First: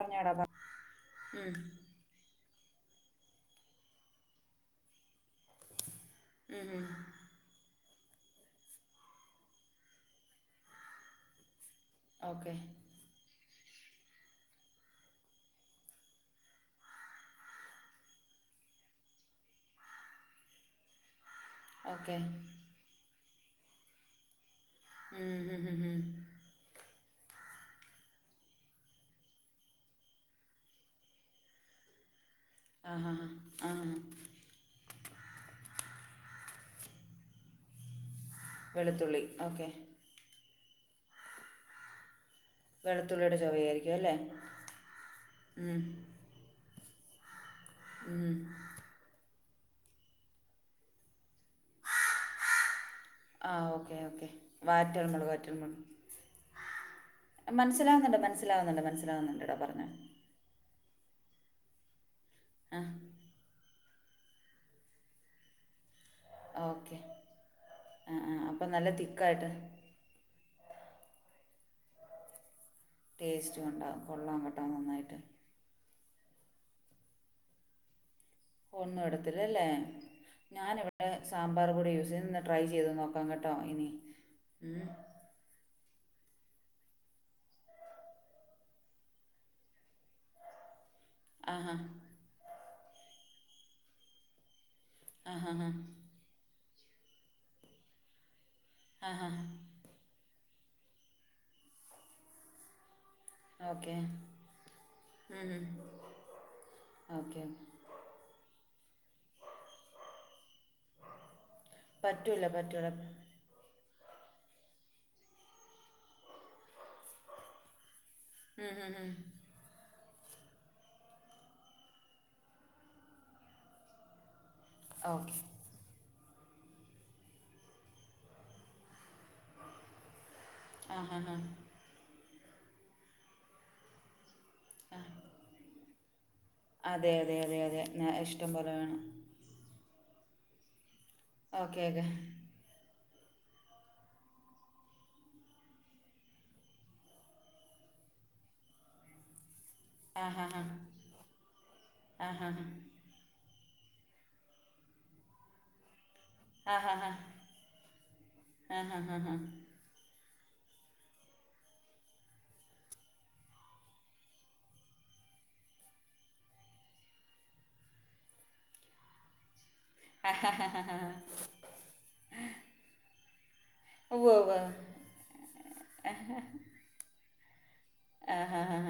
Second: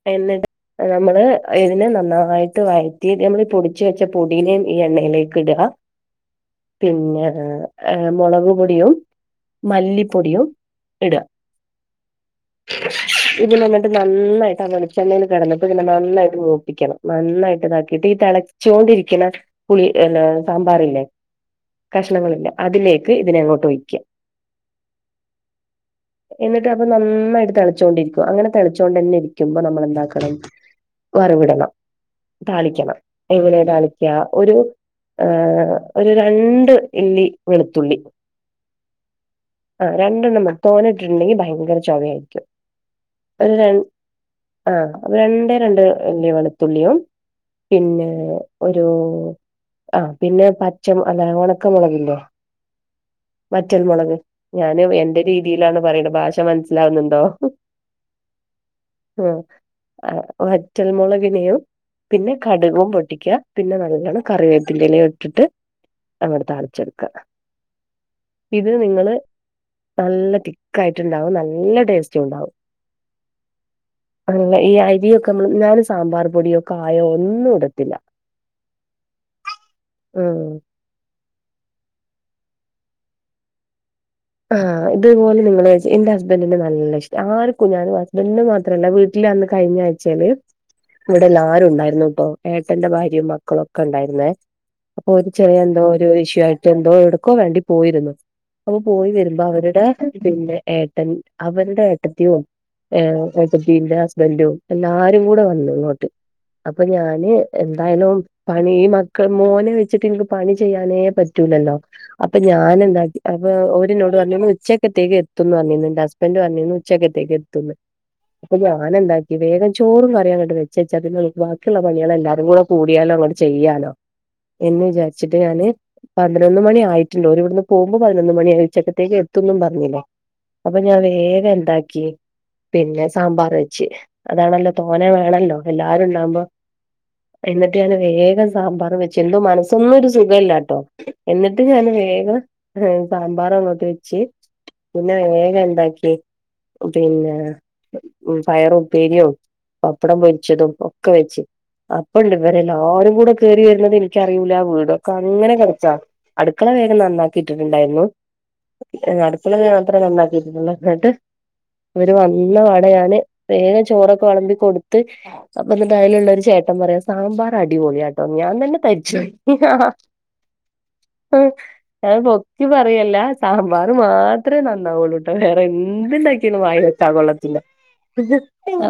പറഞ്ഞാടാ എന്നിട്ട് പറ നമ്മള് ഉം ഇതിനെ നന്നായിട്ട് വയ റ്റി നമ്മള് പൊടിച്ച് വെച്ച പൊടിനേം ഈ എണ്ണയിലേക്ക് ഇട ഉം ഉം പിന്നെ ഏ മൊളക് പൊടിയും മല്ലിപ്പൊടിയും ഇട ഓക്കെ ഇതിനെന്ന്ട്ട് നന്നായി തവെളിച്ചെണ്ണയിൽ കെടന്നപ്പോ ഇതിനെ നന്നായിട്ട് മൂപ്പിക്കണം നന്നായിട്ട് താക്കിയിട്ട് ഈ തെളച്ചോണ്ടിരിക്കണെ പുളി അല്ല സാമ്പാറില്ലേ ഓക്കെ കഷ്ണങ്ങളില്ലേ അതിലേക്ക് ഇതിനെ അങ്ങോട്ട് ഒയ്ക്കാ ഉം ഉം ഉം ഉം എന്നിട്ട് അപ്പൊ നന്നായിട്ട് തെളച്ചോണ്ടിരിക്കും അങ്ങനെ തെളച്ചോണ്ടെന്നെ ഇ രിക്കുമ്പോ നമ്മളെന്താക്കണം വറവ്ടണം താളിക്കണം ആഹാ എങ്ങനെ ആ ഹാ താളിക്ക ഒരു എ ഒരു രണ്ട് ഇല്ലി വെളുത്തുള്ളി വെളുത്തുള്ളി ഓക്കേ തോന്നിയിട്ടുണ്ടെങ്കിൽ ഭയങ്കര ചൊവയായിരിക്കും വെളുത്തുള്ളിയുടെ ചൊവയായിരിക്കും അല്ലേ ആ അ രണ്ടേ ഉം രണ്ട് വല്ല വെളുത്തുള്ളിയും പിന്നെ ഉം ഒരു ആ പിന്നെ പച്ചം അതാണ് കക്ക മുളകില്ലോ ആ ഓക്കെ വറ്റൽമുളക് ഓക്കെ ഞാന് എന്റെ വാറ്റൽമുളക് വാറ്റൽമുളക് രീതിയിലാണ് പറയണ ഭാഷ മനസ്സിലാവുന്നുണ്ടോ നല്ല മനസ്സിലാകുന്നുണ്ട് ടാ പറഞ്ഞു റ്റൽമുളകനയും പിന്നെ ആ കടുകും പൊട്ടിക്ക പിന്നെ ന കറിവേപ്പിന്റെല ഇട്ടിട്ട് അങ്ങോട്ട് താളിച്ച് ഓക്കെ കൊടുക്കുക ആ ആ ഇത് അപ്പം നല്ല നിങ്ങള് തിക്കായിട്ട് നല്ല തി കായിട്ടുണ്ടാവും നല്ല ടെസ്റ്റും ഉണ്ടാവും ടേസ്റ്റ് ഉണ്ടാവും കൊള്ളാം അല്ല കേട്ടോ ഈ നന്നായിട്ട് അരിയൊക്കെ നമ്മള് ഞാന് സാമ്പാർ പൊടിയോ കായോ ഒന്നും ഇടത്തില്ല ഒന്നു ഇടത്തില്ലല്ലേ ഉം ഞാനിവിടെ സാമ്പാർ പൊടി യൂസ് ചെയ്യും ട്രൈ ചെയ്ത് നോക്കാം കേട്ടോ ഇനി ആ ഉം. ഇതുപോലെ നിങ്ങളെ എന്റെ ഹസ്ബൻഡിന് നല്ല ഇഷ്ടം ആർക്കും ഞാനും ഹസ്ബൻഡ്ന് മാത്രമല്ല വീട്ടിൽ അന്ന് കഴിഞ്ഞ അയച്ചാല് ഇവിടെല്ല ആരു ഉണ്ടായിരുന്നു ഇട്ടൊ ഏട്ടന്റെ ഭാര്യയും മക്കളും ഒക്കെ ഉണ്ടായിരുന്നേ അപ്പൊ ഒരു ആഹാ ചെറിയ എന്തോ ഒരു ഇഷ്യൂ ആയിട്ട് എന്തോ എടുക്കോ വേണ്ടി പോയിരുന്നു അപ്പൊ പോയി ആഹാഹാ ആഹാ വരുമ്പോ അവരുടെ പിന്നെ ഏട്ടൻ അവരുടെ ഏട്ടത്തിയൊ ഏബീന്റെ ഓക്കെ ഹസ്ബൻറും എല്ലാരും കൂടെ വന്നു ഇങ്ങോട്ട് അപ്പൊ ഞാന് ഓക്കെ എന്തായാലും പണി ഈ മക്കൾ മോനെ വെച്ചിട്ട് എനിക്ക് പണി ചെയ്യാനേ പറ്റൂ ലല്ലോ അപ്പൊ പറ്റില്ല ഞൻ പറ്റില്ല എന്ത ഓരിനോട് പറഞ്ഞന്ന് ഉച്ചക്കത്തേക്ക് എത്തുന്നു പറന്ന് എന്റെ ഹസ്ബൻഡറ് പറഞ്ഞന്ന് ഉച്ചക്കത്തേക്ക് എത്തുന്നു അപ്പൊ ഞാന എന്താക്കി വേഗം ചോറും കറി അങ്ങട്ട് വെച്ച വെച്ചാ ബാക്കിയുള്ള പണികെല്ലാരും കൂടെ കൂടിയാലോ അങ്ങോട്ട ചെയ്യാലോ എന്നന്ന് ഓക്കെ വിചാരിച്ചിട്ട് ഞാന് പതിനൊന്ന് മണി ആയിട്ടില്ലോര് ഇവിടുന്ന് പോകുമ്പോൾ പതിനൊന്ന് മണി അയച്ചക്കത്തേക്ക് എ തുന്നും പറഞ്ഞില്ലേ അപ്പൊ ഞാൻ ആഹാഹാ വേഗം എന്താക്കി പിന്നെ സാമ്പാർ വെച്ച് അതാണല്ലോ തോന വേണല്ലോ എല്ലാരുംണ്ടാവകുമ്പോ അതെ അതെ അതെ എന്നിട്ട് അതെ ഞാൻ വേഗം ഇഷ്ടം പോലെ വേണം സാമ്പാറ്വെച്ചു എന്തോ മനസ്സൊന്നും സുഖല്ല ട്ടോ എന്നിട്ട് ഓക്കെ ഞാൻ ഓക്കെ വേഗം സാമ്പാറങ്ങോട്ട് വെച്ച് പിന്നെ വേഗ എന്താക്കി പിന്നെ പയർ ഉപ്പേരിയും പപ്പടം ആഹാഹാ പൊരിച്ചതും ഒക്കെ വെച്ച് അപ്പണ്ട് ആഹാഹാ ഇവരെല്ലാവരും കൂടെ കേറി ത് എനിക്കറിൂല വീടൊക്കെ അങ്ങനെകെടക്ക അടുക്കള വേഗം ആഹാഹാ നന്നാക്കി കിട്ടിട്ടുണ്ടായിരുന്നു ആഹാഹാ അടുക്കള മാത്രേ നന്നാക്കിട്ടള്ള എന്നങ്ങോട്ട് അവര് വന്ന വ്വാടെഞാൻ വേഗ ചോറൊക്കെ വളമ്പി കൊടുത്ത് അപ്പന്നായലുള്ളരു ചേട്ടൻ ഏട്ടം പറയാ സാമ്പാർ അടിപൊളിയാട്ടോ ഞാൻ തന്നെ തരിചോയി ആ ഹാ ഹാാ ഹാാ ഒക്കി പറയല്ല സാമ്പാർ ഉവ്വ് ഉവ്വ് മാത്രമേ നന്നാവൂള്ളൂട്ടെ വേറെ എന്തുണ്ടാക്കാലും വായീ വെക്കാൻ കൊള്ളില്ല തില്ല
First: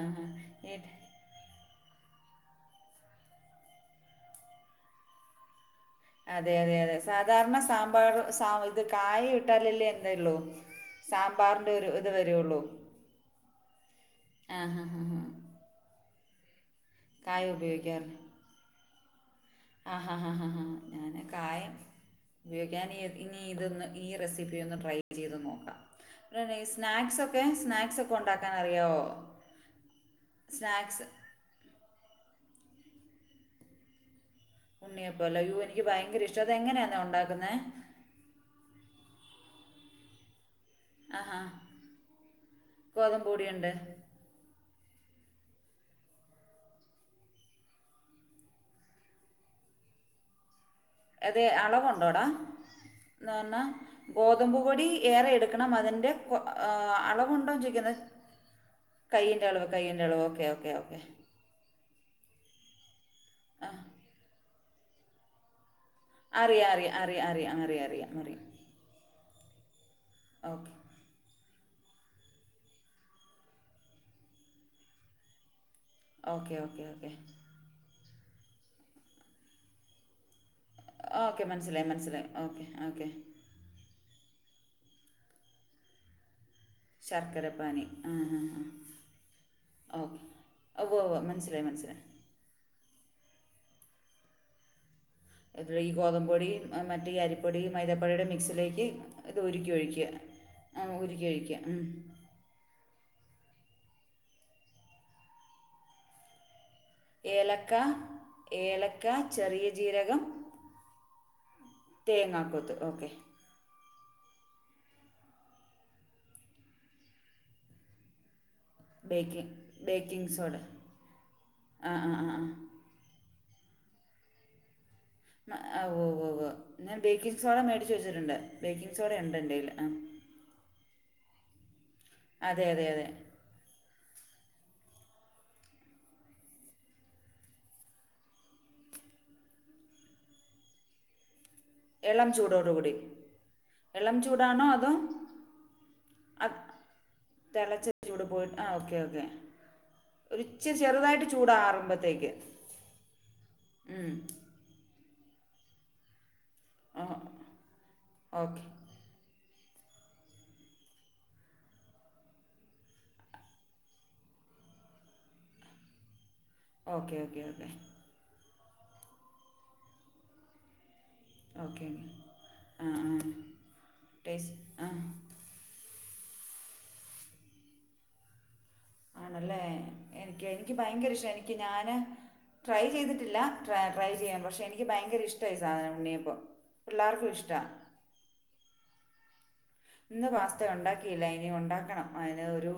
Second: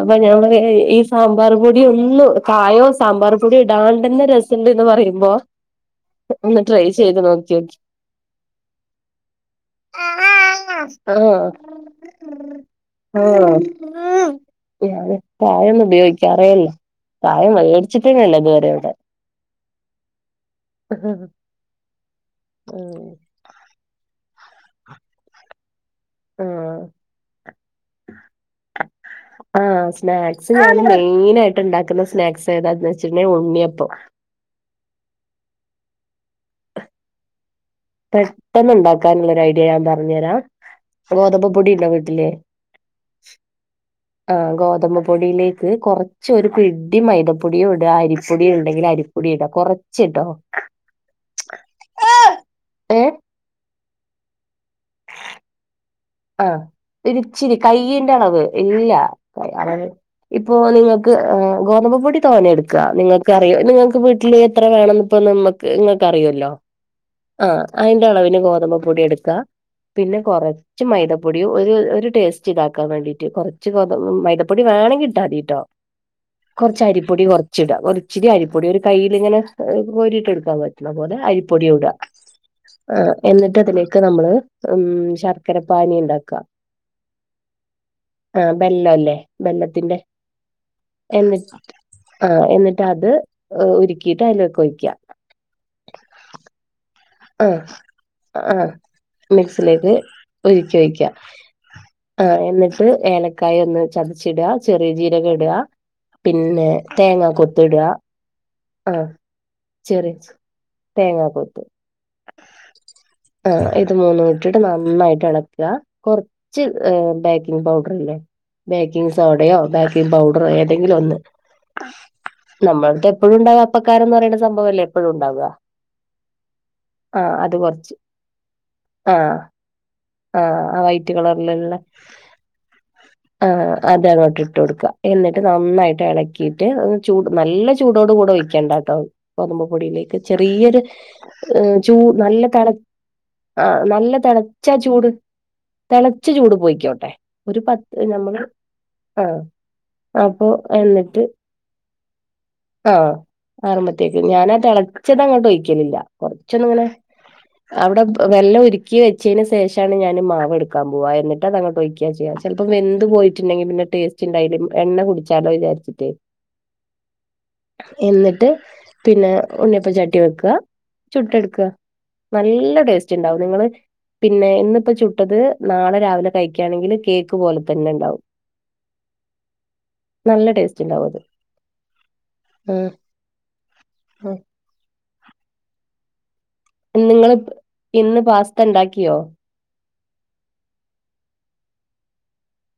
അപ്പൊ ഞാന്പരി ഇത് ഈ സാമ്പാർ പൊടിയ ഒന്നും കായോ സാമ്പാർ പൊടിയോ ഇടാണ്ടന്ന രസംണ്ട്ന്ന് പറയുമ്പോ അതെ ഒന്ന് അതെ ട്രൈ അതെ ചെയ്ത് സാധാരണ നോക്കിയോക്കി സാമ്പാർ ഇത് കായ ട്ടാലല്ലേ എന്തേള്ളു ആഹ് സാമ്പാറിന്റെ ഒരു ഇത് വരയുള്ളൂ ആ ഞൻ കായൊന്നും ഉപയോഗിക്കാറേഇല്ല കായ ക്കായം ഉപയോഗിക്കാറില്ല മേടിച്ചിട്ടന്നല്ലേ ഇതുവരെ ഇവിടെ ആ ഹ ഹ ഹ ഞാാന് കായം ഉപയോഗിക്കാൻ ഇനി ഇതൊന്ന് ഈ റെസിപ്പി ട്രൈ ചെയ്ത് നോക്കാം ആഹ് സ്നാക്സൊക്കെ സ്നാക്സ് ഒക്കെ ഉണ്ടാക്കാൻ അറിയോ ആ സ്നാക്സ് ഞൻ മെയിൻ ആയിട്ട് ഉണ്ടാക്കുന്ന സ്നാക്സ് ഏതാന്ന് വെച്ചിട്ട ഉണ്ണിയപ്പം ഉണ്ണിയപ്പോല്ല എനിക്ക് ഭയങ്കര ഇഷ്ടം അത് എങ്ങനെയാന്ന ഉണ്ടാക്കുന്ന പെട്ടെന്ന് ഉണ്ടാക്കാനുള്ള ഒരു ഐഡിയ ഞാൻ പറഞ്ഞു തരാ ആഹാ ഗോതമ്പ് പൊടിണ്ടോ വീട്ടില് ഗോതമ്പ് പൊടിയുണ്ട് ആഹ് ഗോതമ്പ പൊടിയിലേക്ക് കുറച്ച് ഒരു പുടി മൈദപ്പൊടിയും ഇട അരിപ്പൊടിയും ഉണ്ടെങ്കിൽ അരി ടിടാ കൊറച്ച കേട്ടോ അതെ അളവുണ്ടോടാ ഏഹ് എന്നന്തന്നാ ഗോതമ്പ് പൊടി ഏറെ എടുക്കണം അതിന്റെ ആഹ് ഇച്ചിരി കയ്യിന്റെ അളവ് ഇല്ല കയ്യിൻ്റെ അളവ് കയ്യിൻ്റെ ഓക്കെ ഇപ്പൊ ഓക്കെ നിങ്ങ ഓക്കെ ഗോതമ്പ് പൊടി തോന്നെ എടുക്കുക നിങ്ങൾക്ക്റിയോ നിങ്ങൾക്ക് വീട്ടിൽ എത്ര വേണ ഇപ്പോ നിങ്ങൾക്ക്റിയുമല്ലോ അറിയാം അറിയാം അറിയാം ആ അറിയാം അറിയാം അതിന്റെ അറിയാം അളവിന് അറിയാം ഗോതമ്പപ്പൊടി എടുക്കാ പിന്നെ കൊറ ഓക്കെ പ്പൊടി ഒരു ഒരു ടേസ്റ്റ് ഇതാക്കാൻ വേണ്ടീട്ട് കുറച്ച് കൊ മൈതപ്പൊടിേമെങ്കിൽിട്ടാ മതി കേട്ടോ ഓക്കെ കുറച്ച് ഓക്കെ ഓക്കെ അരിപ്പൊടി കൊറച്ചിടാ കൊറച്ചിടി അരിപ്പൊടി ഒരു കൈയ്ൽ ഇങ്ങനെ കോരിട്ട് എടുക്കാൻ പറ്റും ന്നാ പോലെ ഓക്കെ മനസ്സിലായി അപ്പൊടിട മനസ്സിലായി ഓക്കെ ഓക്കെ എന്നിട്ടതിക്ക് നമ്മള് ശർ ചക്കര പാനി ഉണ്ടാക്കാം ശർക്കര പാനി ആ ഓേകേ എന്നിട്ട് ആ എന്നിട്ട് അത് ഉരുക്കിയിട്ട് അതിലേക്ക് ഒഴിക്കാം ഇതിൽ ഈ ഗോതമ്പൊടി മറ്റേ ആ അരിപ്പൊടി മൈതപ്പൊടിയുടെ ആ മിക്സിലേക്ക് ഇത് ഉരുക്കി മിക്സിലേക്ക് ഒഴിക്കുക ആ ഉരുക്കി ഒഴിക്കുക ആഹ് എന്നിട്ട് ഏലക്കായ ഒന്ന് ചതച്ചി ഇടുക ചെറിയ ജീരകം ഇടുക പിന്നെ തേങ്ങാ കൊത്ത് ഏലക്ക ഇടുക ഏലക്ക ചെറിയ ജീരകം തേങ്ങാക്കൊത്ത് തേങ്ങാക്കൊത്ത് ഓക്കെ. ഇത് മൂന്നും ഇട്ടിട്ട് നന്നായിട്ട് എളക്കുക, കുറച്ച് ബേക്കിംഗ് പൗഡർ ഇല്ലേ ബേക്കിംഗ് സോഡയോ ബേക്കിംഗ് പൗഡറോ ഏതെങ്കിലും ഒന്ന്, ആ ആ ആ ആ നമ്മളുടെ എപ്പോഴുംണ്ടാവ്വ അപ്പക്കാരന്ന് പറയുന്ന സംഭവല്ലേ എപ്പഴും ഉണ്ടാവുക. മ- ആ, ഓ ഓ ഓ ഞാൻ ആഹ് ബേക്കിംഗ് സോഡ അത് മേടിച്ച് കുറച്ച് വച്ചിട്ടുണ്ട് ബേക്കിംഗ് സോഡ ആഹ് ഒണ്ടെന്റെല് ആ. ആഹ് ആ വൈറ്റ് കളറിലുള്ള അതെ അതെ അതെ ആ അതങ്ങോട്ടി ട്ടു കൊടുക്കുക, എന്നിട്ട് നന്നായിട്ട് എളക്കിയിട്ട് ചൂട് നല്ല ചൂടോട് കൂടെ വയ്ക്കണ്ട കേട്ടോ. ഉപ്പുപൊടിയിലേക്ക് ചെറിയൊരു ഏ ചൂ ഇളം നല്ല തെള, ചൂടോടുകൂടി ആ നല്ല ഇളം ചൂടാണോ തെളച്ച അതോ ചൂട് തെളച്ച ചൂട് അത് പോയിക്കോട്ടെ ഒരു തിളച്ച പത്ത് നമ്മള് ആ ഒരിച്ചിരി ചെറുതായിട്ട് ചൂടാറുമ്പോത്തേക്ക് ആഹ് ആറുമ്പത്തേക്ക് ഞാനാ തെള ച്ചത് അങ്ങോട്ട് ഒഴിക്കലില്ല, കുറച്ചൊന്നിങ്ങനെ ഓ അവിടെ വെള്ളം ഓക്കെ ഉരുക്കി വെച്ചന് ശേഷാണ് ഞാനീ മാവെടുക്കാൻ പോവാ, എന്നിട്ട് അതങ്ങോട്ടൊഴിയ്ക്കാ ചെയ്യാ ചെലപ്പം വെന്ത് പോയിട്ടുണ്ടെങ്കിൽ പിന്നെ ടേസ്റ്റിൻഡായില്ല എണ്ണ കുടിച്ചാലോ വിചാരിച്ചിട്ട്. ഓക്കെ ഓക്കെ ഓക്കെ എന്നിട്ട് പിന്നെ ഉണ്ണിയപ്പച്ചട്ടി വെക്കുക, ചുട്ടെടുക്കുക. ഓക്കെ നല്ല ആ ആ ടേസ്റ്റ് ഉണ്ടാവും നിങ്ങള് പിന്നെ ടേസ്റ്റ് ആ ഇന്നിപ്പ ചുട്ടത് നാളെ രാവിലെ കഴിക്കയാണെങ്കിൽ കേക്ക് പോലെ തന്നെ ഉണ്ടാവും. ആണല്ലേ എനിക്ക് നല്ല എനിക്ക് ടേസ്റ്റ് ഉണ്ടാവും ഭയങ്കര അത് ഇഷ്ട എനിക്ക് ഞാന് ട്രൈ ഉം ചെയ്തിട്ടില്ല ട്രൈ ട്രൈ ചെയ്യാം പക്ഷെ എനിക്ക് ഭയങ്കര ഇഷ്ടാ ഈ സാധന ഉണ്ണിയപ്പം. നിങ്ങള് പിള്ളേർക്കും ഇഷ്ടമാണ് ഇന്ന് പാസ്തണ്ടാക്കിയോ? ഇന്ന് പാസ്ത ഒണ്ടാക്കിയില്ല ഇനി ഒണ്ടാക്കണം ആ. ഒരു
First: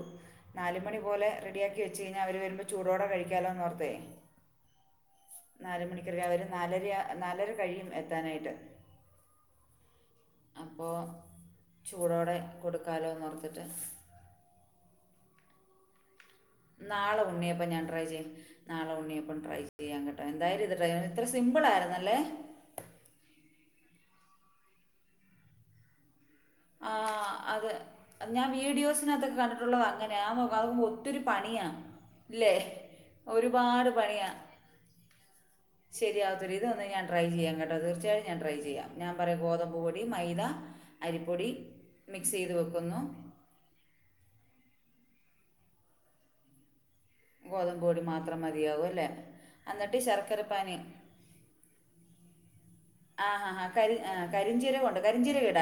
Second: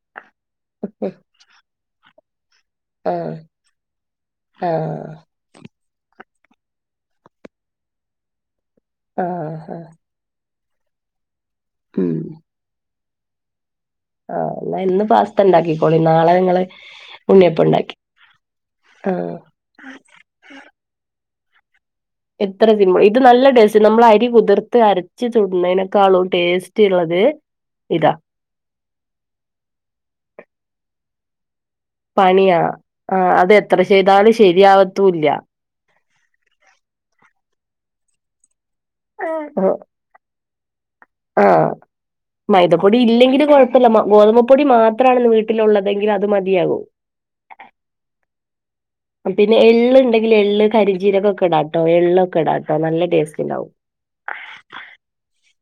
നാല മണി പോലെ റെഡിയാക്കി വെച്ച് കഴിഞ്ഞാ അവരുവരുമ്പ ചൂടോടെ ആഹ് കഴിക്കാല്ലോന്നോർത്തെ, ആഹ് നാലുമണി അവര് നാലരയ നാലര കഴിയും എത്താനായിട്ട്. ആ ആ അപ്പോ ചൂടോടെ കൊടുക്കാലോന്നോർത്തിട്ട് ആ എന്നാ ഇന്ന് പാസ്തണ്ടാക്കിക്കോളി നാളെ നിങ്ങള് നാളെ ഉണ്ണിയപ്പം ഞാൻ ട്രൈ ചെയ്യും നാളെ ആഹ് ഉണ്ണിയപ്പം ട്രൈ ചെയ്യാം കേട്ടോ എന്തായാലും ഇത്ട്രൈ എത്ര സിമ്പിൾ ആയിരുന്നാല് എത്ര സിമ്പിൾ, ഇത് നല്ല ടേസ്റ്റ നമ്മൾ അരി കുതിർത്ത് അരച്ചു ചുടുന്നതിനക്കാളും ആ അതെ ഞാൻ വീഡിയോസിനാത്തൊക്കെ കണ്ടിട്ടുള്ളത് അങ്ങനെയാ ഞാൻ നോക്കുമ്പോ അതങ്ങൊത്തിരി പണിയാ പണിയാ, ആ അതെത്ര ചെയ്താലും പണിയാണ് ശരിയാവത്തുല്ല്യ. ശരിയാവത്തില്ല ഇതൊന്നു ഞാൻ ട്രൈ ചെയ്യാം കേട്ടോ തീർച്ചയായിട്ടും ഞാൻ ട്രൈ ചെയ്യാം ഞാൻ പറയാം ഗോതമ്പ് പൊടി മൈദ ആ അരിപ്പൊടി മിക്സ് ചെയ്ത് മൈദപ്പൊടി വെക്കുന്നു ഇല്ലെങ്കിലും കുഴപ്പല്ല മ ഗോതമ്പുപൊടി മാ ത്രാണ് വീട്ടിലുള്ളതെങ്കിൽ അത് മതിയാകും. ഗോതമ്പു പൊടി മാത്രം മതിയാവ്വു പിന്നെ എള്ളുണ്ടെങ്കിൽ എള്ള് കരിഞ്ജീരകം ഒക്കെ ഇടാട്ടോ എള്ളൊക്കെ ഇടാട്ടോ നല്ല ആ ടേസ്റ്റ് ഹാ ഹാ ഉണ്ടാവും. ആ കരി കരിഞ്ചീരകൊണ്ട് കരിഞ്ചീരകിട്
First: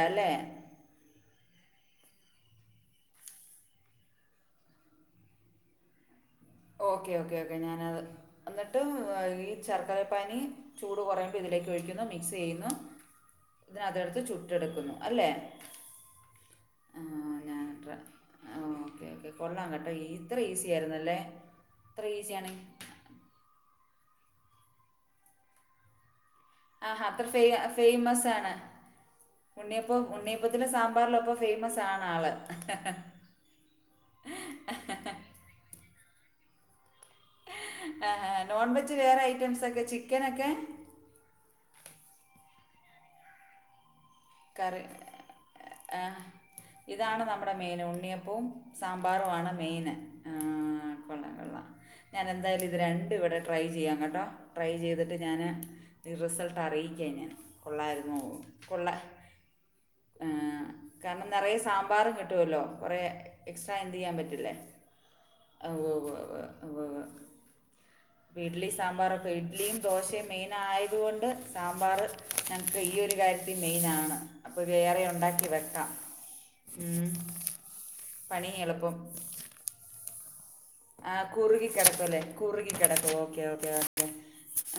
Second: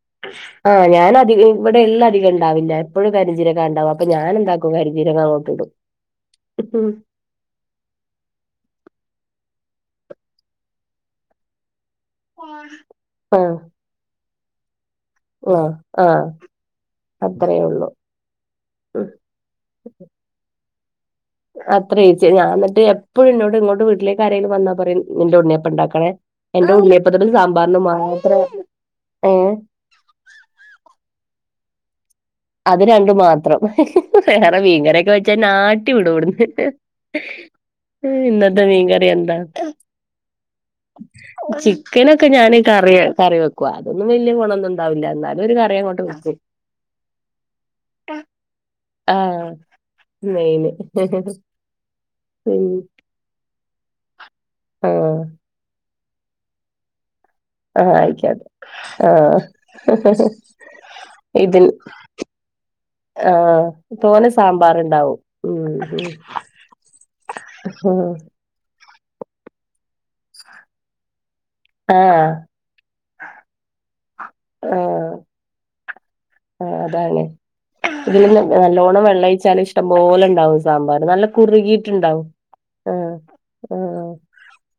ആ ഞാനധികം ഇവിടെ എള്ള് അധിക ണ്ടാവില്ല എപ്പോഴും കരിഞ്ജീരകാ ഉണ്ടാവ്വ അപ്പൊ ഞാനെന്താക്കും കരിഞ്ജീരകങ്ങോട്ടിടും. ഓക്കേ ഓക്കേ ഓക്കെ ഞാൻ അത് എന്നിട്ട് ഈ ശർക്കരപ്പാനി ചൂട് കൊറയുമ്പം ഇതിലേക്ക് ഒഴിക്കുന്നു, മിക്സ് ചെയ്യുന്നു, എന്നിട്ടതെടുത്തു ചു ട്ടെടുക്കുന്നു. അ ആ അത്രേ ഞാൻ ഒള്ളു ട്ര- ആ, ഉം. ഈസിആയിരുന്നു അല്ലേ അത്രയേച്ചി ഞാൻ എന്നിട്ട് എപ്പഴും എന്നോട് ഇങ്ങോട്ട് വീട്ടിലേ ക്ക് ആരേലും വന്നാ പറയും നിന്റെ ഉണ്ണിയപ്പം ഉണ്ടാക്കണേ എന്റെ ആ അത്ര ഉണ്ണിയപ്പത്തിനും ഫെയ് സാമ്പാറിനും മാത്രം ഫേയമസാണ് ഏഹ് ഉണ്ണിയപ്പം ഉണ്ണിയപ്പത്തിലെ സാമ്പാറല്ലൊപ്പം ഫേമസ് ആണ് ആള് അത് രണ്ടും മാത്രം വേറെ മീങ്കറിയൊക്കെ വെച്ചാ എന്നാട്ടി വിടും ഇവിട്ന്ന് ആ നോൺ വെജ് മീൻകറി വേറെ എന്താ ഐറ്റംസൊക്കെ ചിക്കനൊക്കെ ചിക്കനൊക്കെ ഞാന് കറി കറി വെക്കുവാ അതൊന്നും വലിയ കറി ഗുണംന്നുണ്ടാവില്ല എന്നാലും ഒരു ആ കറിയങ്ങോട്ട് വെക്കും ഇതാണ് നമ്മുടെ മെയിൻ ഉണ്ണിയപ്പവും ആഹ് സാമ്പാറുവാണ് മെയിന് ആ മെയിന് കൊള്ളം കൊള്ളാം ഉം ഞാനെന്തായാലും ഇത് രണ്ടും ഇവിടെ ട്രൈ ചെയ്യാം കേട്ടോ ട്രൈ ചെയ്തിട്ട് ആഹ് ഞാന് റിസൾട്ട് അറിയിക്ക ഞാൻ കൊള്ളായിരുന്നോ കൊള്ളാം അ കാരണം നിറയെ സാമ്പാറും കിട്ടുവല്ലോ കൊറേ ആഹ് എക്സ്ട്രാ എന്തെയ്യാൻ തോനെ പറ്റില്ലേ സാമ്പാറ്ണ്ടാവും ഒ ഉവ്വ് ഉവ്വ് ഉവ്വ് ഉവ്വ് ഉവ്വ് ആഹ് അപ്പോൾ ഇഡ്ഡലി സാമ്പാറൊക്കെ ഇഡ്ലിയും ദോശയും മെയിനായതു കൊണ്ട് സാമ്പാറ് ആഹ് ഞങ്ങക്ക് ഈ ഒരു കാര്യത്തി മെയിനാണ് അപ്പോൾ വേറെ ഉണ്ടാക്കി വെക്കാം ആ ഉം. അതാണ് ഇതില് ന പണി എളുപ്പം നല്ലോണ്ണം വെള്ളം ഒഴിച്ചാല് ഇഷ്ടംപോലെ ഉണ്ടാവും ആ കുറുകിക്കിടക്കും അല്ലെ കുറുകിക്കിടക്കും ആഹ് ഓക്കെ ഓക്കെ ഓക്കെ ആഹ്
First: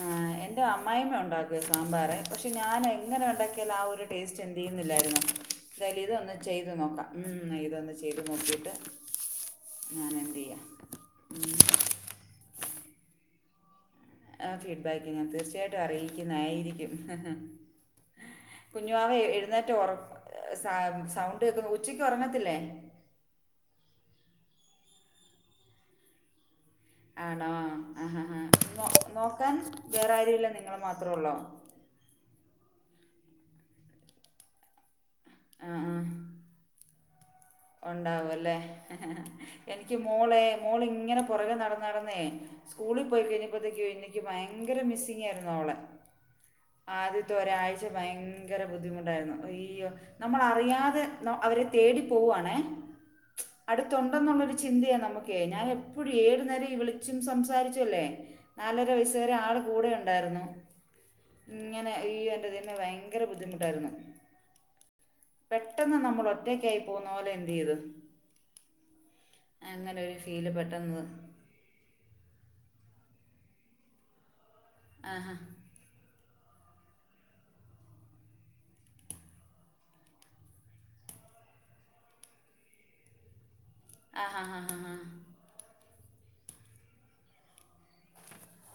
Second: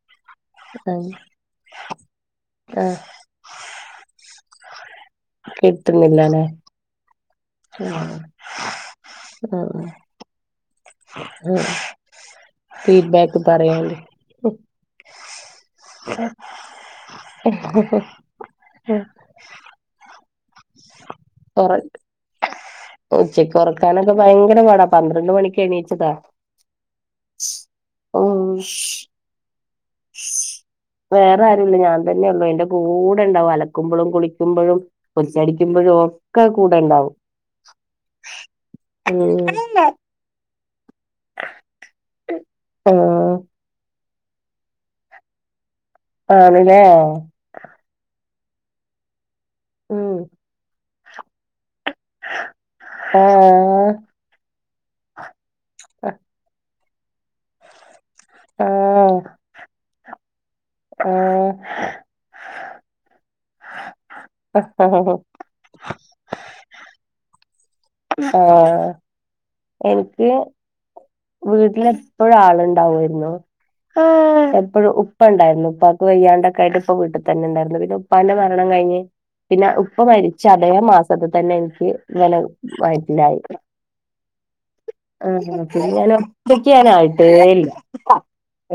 ആ എന്റെ ആഹ് അമ്മായിമ്മ ഉണ്ടാക്കുവേ സാമ്പാറേ പക്ഷെ ഞാൻ ആഹ് എങ്ങനെ ഉണ്ടാക്കിയാലും ആ ഒരു ടേസ്റ്റ് ചിന്തിയിന്നില്ലായിരുന്നു എന്തയാലും ഇതൊന്ന് കിട്ടുന്നില്ലല്ലേ ചെയ്തു നോക്കാം ഉം ഇതൊന്ന് ആഹ് ചെയ്ത് നോക്കിയിട്ട് ഞാൻ എന്തെയ്യാം ഉം ഫീഡ്ബാക്ക് പറയോണ്ടി ആ ഫീഡ്ബാക്ക് ഞാൻ തീർച്ചയായിട്ടും അറിയിക്കുന്നായിരിക്കും കുഞ്ഞുവാവ എഴുന്നേറ്റോ ഒറക് ഒറക് ഉറങ്ങത്തില്ലേ? ഉച്ചക്ക് ഉറക്കൊറക്കാനൊക്കെ ഭയങ്കര പാട പന്ത്രണ്ട് മണിക്ക് എണീച്ചതാ ആണോ ആ ഹാ ഹാ ഉം നോക്കാൻ വേറെ ആരുമില്ല നിങ്ങള് മാത്രേ ഉള്ളോ? വേറെ ആരൂല്ല ഞാൻ തന്നെ ഉള്ളൂ എന്റെ കൂടെ ടെ ഉണ്ടാവും അലക്കുമ്പളും കുളിക്കുമ്പൊഴും [unintelligible] ടിക്കുമ്പൊഴും ഒക്കെ കൂടെ ഉണ്ടാവും ഉണ്ടാവും അല്ലേ ഉം എനിക്ക് മോളെ മോൾ ഇങ്ങനെ പുറകെ നടന്നടന്നേ ആ സ്കൂളിൽ പോയി കഴിഞ്ഞപ്പത്തേക്കും എനിക്ക് ഭയങ്കര മിസ്സിംഗ ആയിരുന്നു അവളെ ആണല്ലേ? ആദ്യത്തെ ഒരാഴ്ച ഭയങ്കര ബുദ്ധിമുട്ടായിരുന്നു അയ്യോ ഉം നമ്മളറിയാതെ നൊ അവരെ തേടി വെ ആണ്ല്ലേ ആഹ് അടുതുണ്ടെന്നുള്ളൊരു ചിന്തയാ നമുക്കേ ഞാൻ എപ്പഴും ഏത് നേരവും ഇവള് ച്ചും സംസാരിച്ചുവല്ലേ നാലര വയസ്സ് വരെ ആള് കൂടെ ഉണ്ടായിരുന്നു ആഹ് ഇങ്ങനെ ഈ എന്റെ തന്നെ ഭയങ്കര ബുദ്ധിമുട്ടായിരുന്നോ ഹ ഹ ഹ ഒറ്റക്കായി ആയി പോന്നോലെ എന്തെയ്ത് ആഹ് അങ്ങനൊരു ഫീല് പെട്ടെന്ന് വീട്ടില് എപ്പഴും ആളുണ്ടാവുവായിരുന്നു എപ്പഴും ഉപ്പ ആഹാ! ഉണ്ടായിരുന്നു ഉപ്പാക്ക് വയ്യാണ്ടൊക്കെ ആയിട്ട് ഇപ്പം വീട്ടി തന്നെ ഉണ്ടായിരുന്നു പിന്നെ ഉപ്പാൻ്റെ മരണം കഴിഞ്ഞ് പിന്നെ ഉപ്പ മരിച്ച അതേ മാസത്തി തന്നെ എനിക്ക് [unintelligible] വയറ്റിലായി അ ഹ ഹ ഹ ഹ ആ ഞാൻ ഒറ്റക്ക് ഞാൻ ആയിട്ടേ ഇല്ല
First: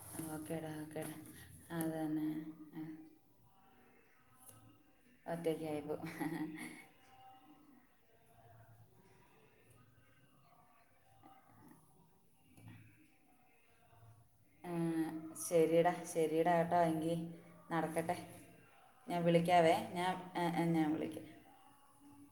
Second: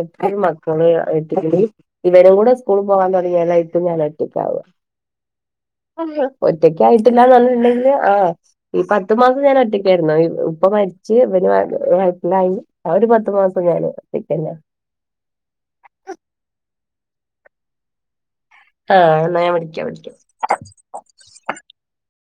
എത്ര ഓക്കേടാ, മക്കള് ഓക്കേടാ. എ [unintelligible] അത് തന്നെ. ഇവരും കൂടെ സ്കൂൾ പോകാൻ തുടങ്ങിയാലായി വീണ്ടും ഞാൻ ഒറ്റക്കാവും ഒറ്റയ്ക്കായിപ്പോവും. ഒറ്റക്ക് ആായിട്ടില്ല [unintelligible] ആ് ഈ പത്ത് മാസം ഞാൻ ഒറ്റക്കായിരുന്നു ഉപ്പ മരിച്ച് പിന്നെ [unintelligible] വയട്ടിലായി ആ ഒരു പത്തു മാസം കണ ആ ശരിടാ ശെരിടാ കേട്ടോ എങ്കി നടക്കട്ടെ ആ ഞാൻ എന്ന ഞൻ വിളിക്കാവേ വിളിക്കാം ഞാൻ വിളിക്കാം ഞാൻ വിളിക്കാം [unintelligible]